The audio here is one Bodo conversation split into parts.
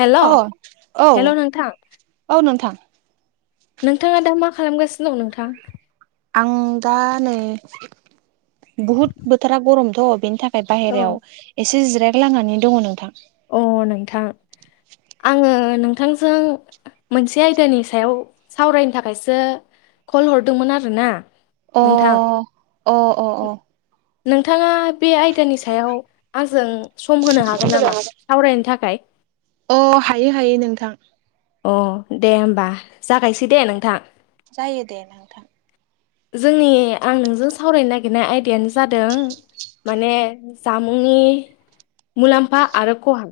हेल' औ औ हेल' नोंथां औ नोंथां। नोंथाङा दा मा खालामगासिनो दं नोंथां? आं दा नै बुहुद बोथोरा गरमथ' बेनि था खाय औ बायेरायाव एसे जिरायगालांनानै दङ नोंथां। अ नोंथां आङो नोंथांजों मोनसे आयदानि सायाव सावरायनो थाखायसो कल हरदोंमोन आरोना। अ नोंथां अ अ अ नोंथाङा बे आयदानि सायाव आंजों सम होनो हागोन नामा सावरायनो थाखाय? अ हायो हायो नोंथां। अ दे होमबा जागायसै दे नोंथां। जायो दे नोंथां। जोंनि आं नोंजों सावरायनो नागिरनाय आयदायानो जादों माने जामुंनि मुलाम्फा आरो खहा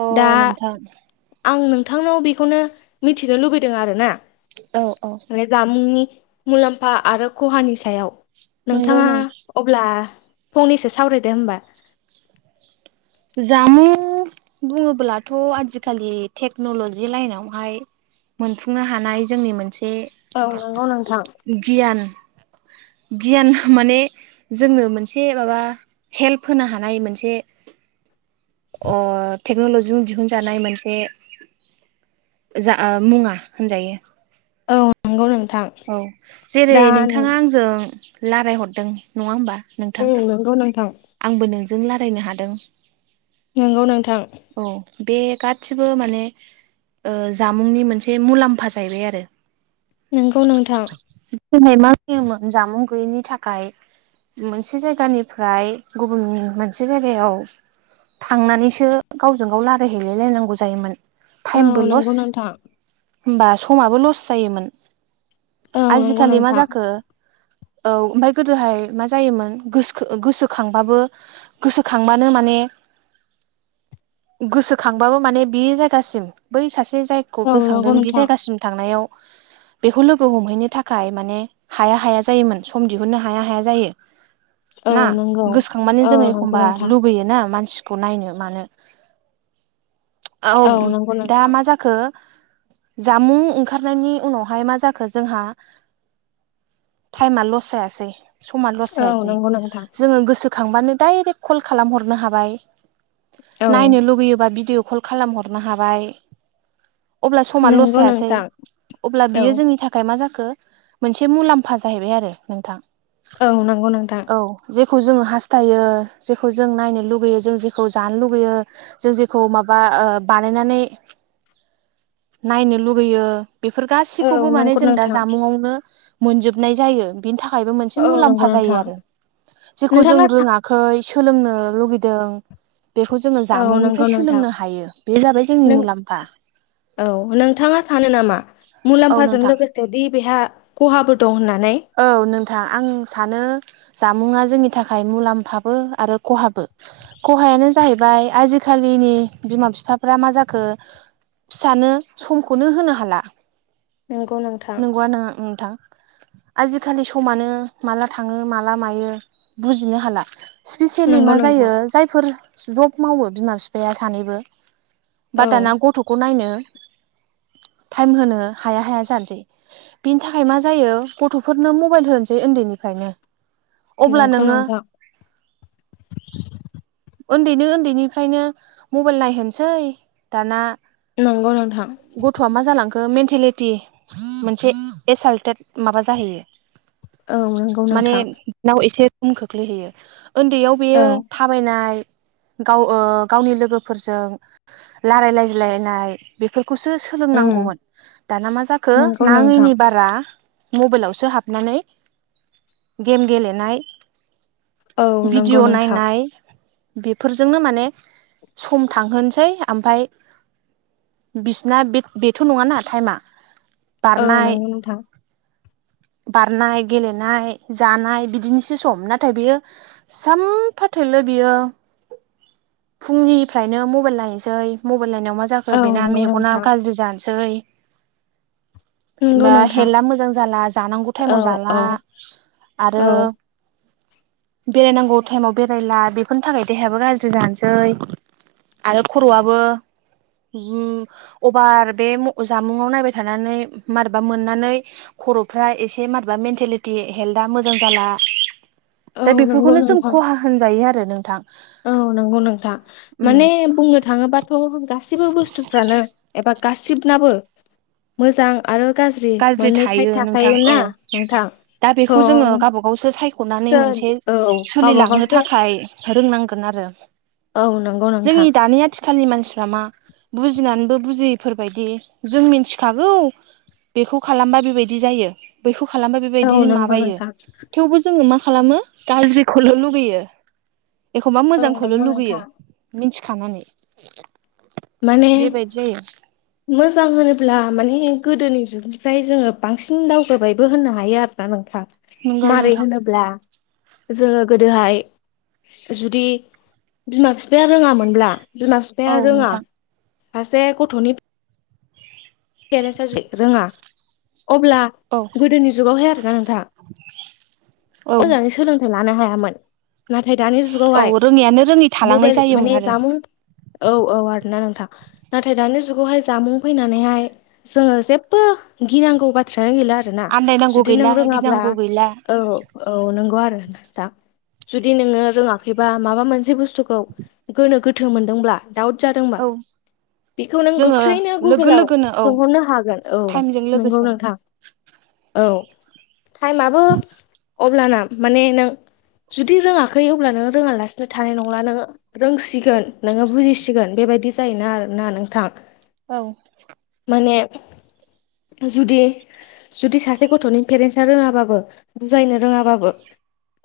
अ दा नोंथां आं नोंथांनाव बेखौनो मिथिनो लुबैदों आरोना। औ औ बे जामुंनि मुलाम्फा आरो खहानि सायाव नंगौ नोंथाङा नों अब्ला फंनैसो सावरायदो होमबा जामुं बुङोब्लाथ' आजिखालि टेक्न'लजि लाइनावहाय मोनफुंनो हानाय जोंनि मोनसे औ नंगौ नोंथां गियान गियान माने जोंनो मोनसे माबा हेल्प होनो हानाय मोनसे अ टेक्न'लजिजों दिहुनजानाय मोनसे जा ओ मुङा होनजायो। औ नंगौ नोंथां। औ जेरै दा नोंथाङा आंजों रायलायहरदों नङा होमबा नोंथां। नोंगौ नोंथां। आंबो नोंजों रायल्लायनो हादों। नंगौ नोंथां। औ बे गासिबो माने ओ जामुंनि मोनसे मुलाम्फा जाहैबाय आरो। नोंगौ नोंथां। गोदोहाय मा होयोमोन जामुं गैयैनि थाखाय मोनसे जायगानिफ्राय गुबुन मोनसे जायगायाव थांनानैसो गावजों गाव रजायहैलाय लायनांगौ जायोमोन। औ टाइमबो नंगौ लस नोंथां होमबा समाबो लस जायोमोन। औ नंगौ आजिखालि मा नोंथां जाखो औ ओमफ्राय गोदोहाय मा जायोमोन गोसख गोसो खांबाबो गोसोखांबानो माने गोसोखांबाबो माने बे जायगासिम बै सासे खौ औ नंगौ गोसांदों बे नोंथां जायगासिम थांनायाव बेखौ लोगो हमहैनो थाखाय माने हाया हाया जायोमोन सम दिहुननो हाया हाया जायो। औ ना नंगौ गोसोखांबानो औ जोङो नंगौ एखमबा नोंथां लुगैयो ना मानसिखौ नायनो मानो। औ नंगौ दा नोंथां मा जाखो? जामुं ओंखारनायनि उनावहाय मा जाखो जोंहा टाइमा लस जायासै समा लस औ जायासै। नंगौ नोंथां। जोङो गोसोखांबानो डाइरेक्ट कल खालामहरनो हाबाय औ नायनो लुुबैयोबा भिडिअ कल खालामहरनो हाबाय। अब्ला समा लस नंगौ जायासै नोंथां अब्ला औ बियो जोंनि थाखाय मा जाखो मोनसे मुलाम्फा जाहैबाय आरो नोंथां। औ नंगौ नोंथां। औ जेखौ जोङो हास्थायो जेखौ जों नायनो लुगैयो जों जेखौ जानो लुगैयो जों जेखौ माबा ओ बानायनानै नायनो लुुबैयो। बेफोर औ गासैखौबो माने नंगौ जों दा नोंथां जामुंआवनो मोनजोबनाय जायो। बिनि थाखायबो मोनसे औ नंगौ मुलाम्फा जायो नोंथां आरो। जेखौ जों नोंथाङा सा रोङाखै सोलोंनो लुुबैदों। बेखौ जोङो औ नंगौ जामुंनिफ्राय नोंथां सोलोंनो हायो बे जाबाय जोंनि नों मुलाम्फा औ नोंथाङा सानो नामा औ मुलाम्फाजों नोंथां लोगो जुदि बेहा खहाबो दं होननानै? औ नोंथां आं सानो जामुङा जोंनि थाखाय मुलाम्फाबो आरो खहाबो। खहायानो जाहैबाय आजिखालिनि बिमा फिफाफ्रा मा जाखो फिसानो समखौनो होनो हाला। नंगौ नों नंगौआ नो- नोंथां आजिखालि समानो माला थाङो माला मायो बुजिनो हाला। स्पिसिलि नंगौ मा जायो नोंथां जायफोर जब मावो बिमा बिफाया सानैबो बा औ दाना गथ'खौ नायनो टाइम होनो हाया हाया जानोसै। बिनि थाखाय मा जायो गथ'फोरनो मबाइल होनोसै उन्दैनिफ्रायनो अब्ला नंगौ नोङो। [inaudible] उन्दैनो उन्दैनिफ्रायनो मबाइल नायहोनसै दाना नंगौ नोंथां। गथ'आ मा जालांखो मेन्टेलिटि मोनसे एसाल्टेट माबा जाहैयो। औ नंगौ माने नोंथां बिनाव एसे गोहोम खोख्लैहैयो उन्दैयाव औ बेयो थाबायनाय गाव ओ गावनि लोगोफोरजों लारायलायज्लायनाय बेफोरखौसो उम सोलोंनांगौमोन दाना मा जाखो नंगौ नोंथां नाङैनि बार फोरा मबाइलावसो हाबनानै गेम गेलेनाय औ नंगौ भिडियअ नोंथां नायनाय बेफोरजोंनो माने सम थांहोनसै ओमफाय। बिसिना बेथ-बेथ' नङाना टाइमा औ बारनाय नंगौ नोंथां बारनाय गेलेनाय जानाय बिदिनिसो सम नाथाय बेयो सामफा थोलो बियो फुंनिफ्रायनो मबाइल नायनोसै मबाइल नायनायाव मा जाखो औ बेना नंगौ मेगना नोंथां गाज्रि जानोसै। नंगौ मा नोंथां हेल्थआ मोजां जाला जानांगौ औ टाइमाव जाला औ आरो [inaudible] बेरायनांगौ टाइमाव बेरायला बेफोरनि थाखाय देहायाबो गाज्रि जानोसै। आरो खर'आबो बु अभार बे म ओ जामुङाव नायबाय थानानै मारबा मोननानै खर'फ्रा एसे मारैबा मेन्टेलिटि हेल्था मोजां जाला औ दा नंगौ बेफोरखौनो जों नोंथां खहा होनजायो आरो नोंथां औ नंगौ नोंथां उम माने बुंनो थाङोबाथ' गासिबो बुस्थुफ्रानो एबा गासिबनाबो मोजां आरो गाज्रि मोननै साइड थायो नोंथां थाखायो औ ना नोंथां दा थ' बेखौ जोङो गाबा गावसो सायख'नानै मोनसे औ गावबा सोलिलांनो गावसो थाखाय रोंनांगोन आरो औ नंगौ नोंथां जोंनि दानि आथिख खालनि मानसिफ्रा मा बुजिनानैबो बुजियैफोर बायदि जों मिथिखागौ बेखौ खालामबा बेबायदि जायो बैखौ खालामबा औ बेबायदि नंगौ माबायो नोंथां थेवबो जोङो मा खालामो गाज्रिखौल' लुुगैयो एखमबा औ मोजांखौल' नंगौ लुगैयो नोंथां मिनथिखानानै माने मोजां होनोब्ला माने गोदोनि जुगनिफ्राय जोङो बांसिन दावगाबायबो होननो हायो आरोना नोंथां नंगौ मारै नोंथां होनोब्ला जोङो गोदोहाय जुदि बिमा फिफाया रोङामोनब्ला बिमा बिफाया औ रोङा नोंथां सासे गथ'नि पेरेन्सा जुदि रोङा अब्ला औ गोदोनि जुगावहाय आरोना नोंथां औ मोजाङै सोलों थाय लानो हायामोन नाथाय दानि औ जुगावहाय रोङैयानो रोङै थालांनाय मबाइल जायोमोन माने आरो जामुं औ औ आरोना नोंथां नाथाय दानि जुगावहाय जामबुं फैनानैहाय जोङो जेबबो गिनांगौ बाथ्रायानो गैला आरोना आन्दायनांगौ जुदि नों गैला रोङाब्ला गिनांगौ गैला औ औ नंगौ आरो दा जुदि नोङो रोङाखैबा माबा मोनसे बुस्थुखौ गोनो गोथो मोनदोंब्ला दाउट जादोंबा औ बेखौ नों जोङो गोख्रैनो लोगो गुगोलाव लोगोनो औ सोंहरनो हागोन औ टाइमजों नंगौ लोगोसेनो नोंथां औ टाइमआबो अब्लाना माने नों जुदि रोङाखै अब्ला नोङो रोङालासिनो थानाय नंला नोङो रोंसिगोन नोङो बुजिसिगोन बेबायदि जायोना आरोना नोंथां औ माने जुदि जुदि सासे गथ'नि पेरेन्टसा रोङाबाबो बुजायनो रोङाबाबो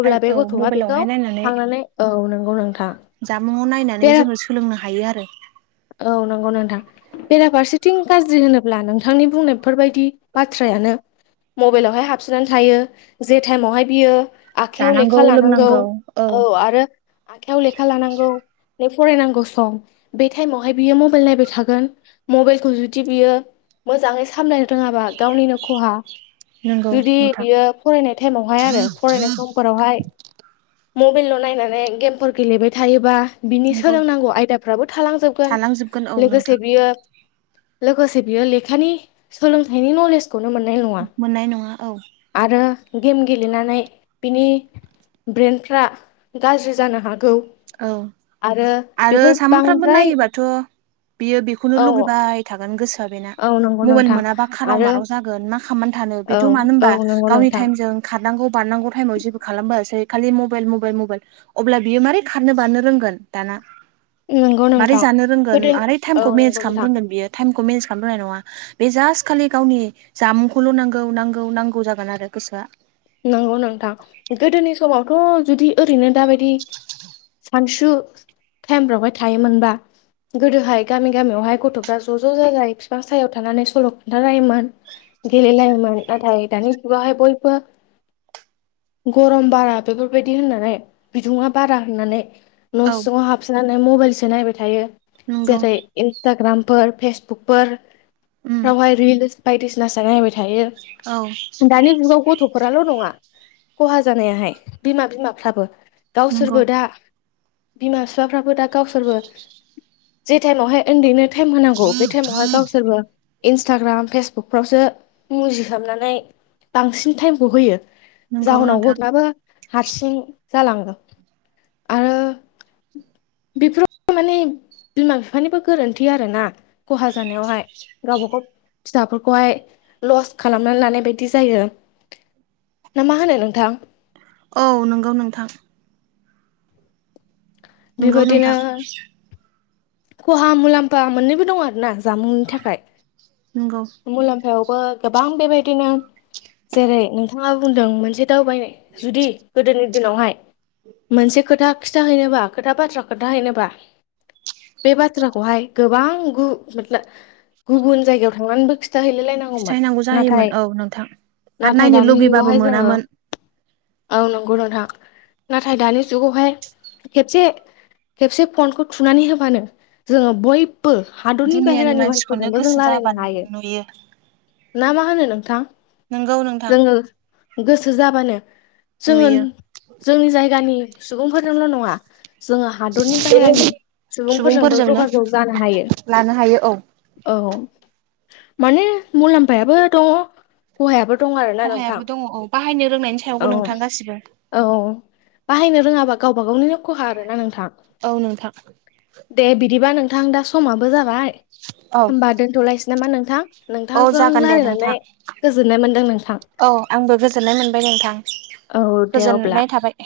अब्ला बे औ गथ'आ बेखौ मबाइलावहाय नायनानै थांनानै औ नंगौ नोंथा जामुङाव नायनानै जोङो सोलोंनो हायो आरो औ नंगौ नोंथां बेराफारसेथिं गाज्रि होनोब्ला नोंथांनि बुंनायफोरबायदि बाथ्रायानो मबाइलावहाय हाबसोनानै थायो जे टाइमावहाय बियो आखायाव जानांगौ लेखा लानांगौ लोंनांगौ औ आरो आखायाव लेखा लानांगौ न फरायनांगौ सम बे टाइमावहाय बियो मबाइल नायबाय थागोन मबाइलखौ जुदि बियो मोजाङै सामलायनो रोङाबा गावनिनो खहा नंगौ जुदि नोंथां बियो फरायनाय टाइमावहाय आरो फरायनाय समाव फोरावहाय मबाइलल' नायनानै गेमफोर गेलेबाय थायोबा बिनि नंगौ सोलोंनांगौ आयदाफ्राबो थालांजोबगोन औ लोगोसे नोंथां बियो लोगोसे बियो लेखानि सोलोंथाइनि नलेजखौनो मोननाय नङा मोननाय नङा औ आरो गेम गेलेनानै बिनि ब्रेन्डफ्रा गाज्रि जानो हागौ औ आरो आरो बेफोर सामफ्रोमबो बांद्राय नायोबाथ' बियो बेखौनो औ लुगैबाय थागोन गोसोआ बेना औ नंगौ मबाइल नोंथां मोनाबा खाराव आरो माराव जागोन गोन मा खालामनानै थानो औ बेथ' मानो औ होनबा नंगौ गावनि नोंथां थाइमजों खारनांगौ बारनांगौ थाइमाव जेबो खालामबोआसै खालि मबाइल मबाइल मबाइल अब्ला बियो मारै खारनो बानो रोंगोन दाना नंगौ मारै नोंथां जानो रोंगोन गोदो मारै औ टाइमखौ मेनेज नंगौ खालामनो नोंथां रोंगोन बियो टाइमखौ मेनेज खालाम रोंनाय नङा। बे जास्ट खालि गावनि जामुंखौल' नांगौ नांगौ नांगौ जागोन आरो गोसोआ। नंगौ नोंथां गोदोनि समावथ' जुदि ओरैनो दाबायदि सानसु टाइमफ्रावाय थायोमोनबा गोदोहाय गामि गामियावहाय गथ'फ्रा ज' ज' जाजाय बिफां सायायाव थानानै सल' खोन्थालायोमोन। गेलेलायोमोन नाथाय दानि जुगाव हाय बयबो गरम बारा बेफोरबायदि होननानै बिदुुं बारा होननानै न' औ सिङाव हाब सोनानै मबाइलसो नायबाय थायो नंगौ जेरै इन्सटाग्रामफोर फेसबुकफोर उम आवहाय रिल्स बायदिसिना सो नायबाय थायो औ दानि जुगाव गथ' फोराल' नङा खहा जानायाहाय बिमा बिमाफ्राबो नंगौ गावसोरबो दा बिमा बिफाफ्राबो दा गावसोरबो जे ठाइमावहाय उन्दैनो टाइम होनांगौ बे टाइमावहाय गावसोरबो इन्सटाग्राम फेसबुकफ्रावसो मुजि हाबनानै बांसिन टाइमखौ होयो। नंगौ जाउनाव नोंथां बयहाबो हारसिं जालाङो आरो बेफोराव माने बिमा बिफानिबो गोरोन्थि आरोना खहा जानायावहाय गावबागाव फिसाफोरखौहाय लस खालामनानै लानाय बायदि जायो। ना मा होनो नोंथां? औ नोंगौ नोंथां। नंगौ बेबादिनो नोंथां खहा मुलाम्फा मोननैबो दं आरो ना जामुंनि थाखाय। नंगौ। मुलाम्फायावबो गोबां बेबायदिनो जेरै नोंथाङा बुंदों मोनसे दावबायनाय जुदि गोदोनि दिनावहाय मोनसे खोथा खिथााहैनोबा खोथा बाथ्रा खोनाथाहैनोबा बे बाथ्राखौहाय गोबां गु गुबुन जायगायाव थांनानैबो खि खिथाहैलाय लायनांगौमोन खिथाहैनांगौ जायोमोन नाथाय औ नोंथां आरो नाथाय नायनो दानि लुगैबाबो जुगावहाय जोङो मोनामोन औ नंगौ नोंथां नाथाय दानि जुगावहाय खेबसे खेबसे फनखौ थुनानै होबानो जोङो बय बो हादरनि दुनियानि बाहेरानि मानसिखौनो मानसिफोरजोंबो जों गोसो रायलायनो जाबानो हायो। नुयो ना मा होनो नोंथां नोंगौ नोंथां जोङो गोसो जाबानो जोङो नुयो जोंनि जायगानि सुबुंफोरजोंल' नङा जोङो हादरनि बाहेरानि सुबुंफोरजोंबो सुबुंफोरजोंनो जगाजग जानो हायो। लानो हायो औ औ माने मुलाम्फायाबो दङ। खहायाबो दं आरोना नोंथां खहायाबो दङ औ बाहायनो रोंनायनि सायावबो औ। नोंथां गासिबो औ बाहायनो रोङाबा गावबा गावनिनो खहा आरोना नोंथां। औ नोंथां। दे बिदिबा नोंथां दा समाबो जाबाय औ होमबा दोनथ'लायसै नामा नोंथां? औ नोंथांजों जागोन दे रायज्लायनानै नोंथां गोजोननाय मोनदों नोंथां। औ आंबो गोजोननाय मोनबाय नोंथां औ दे अब्ला गोजोननाय थाबाय।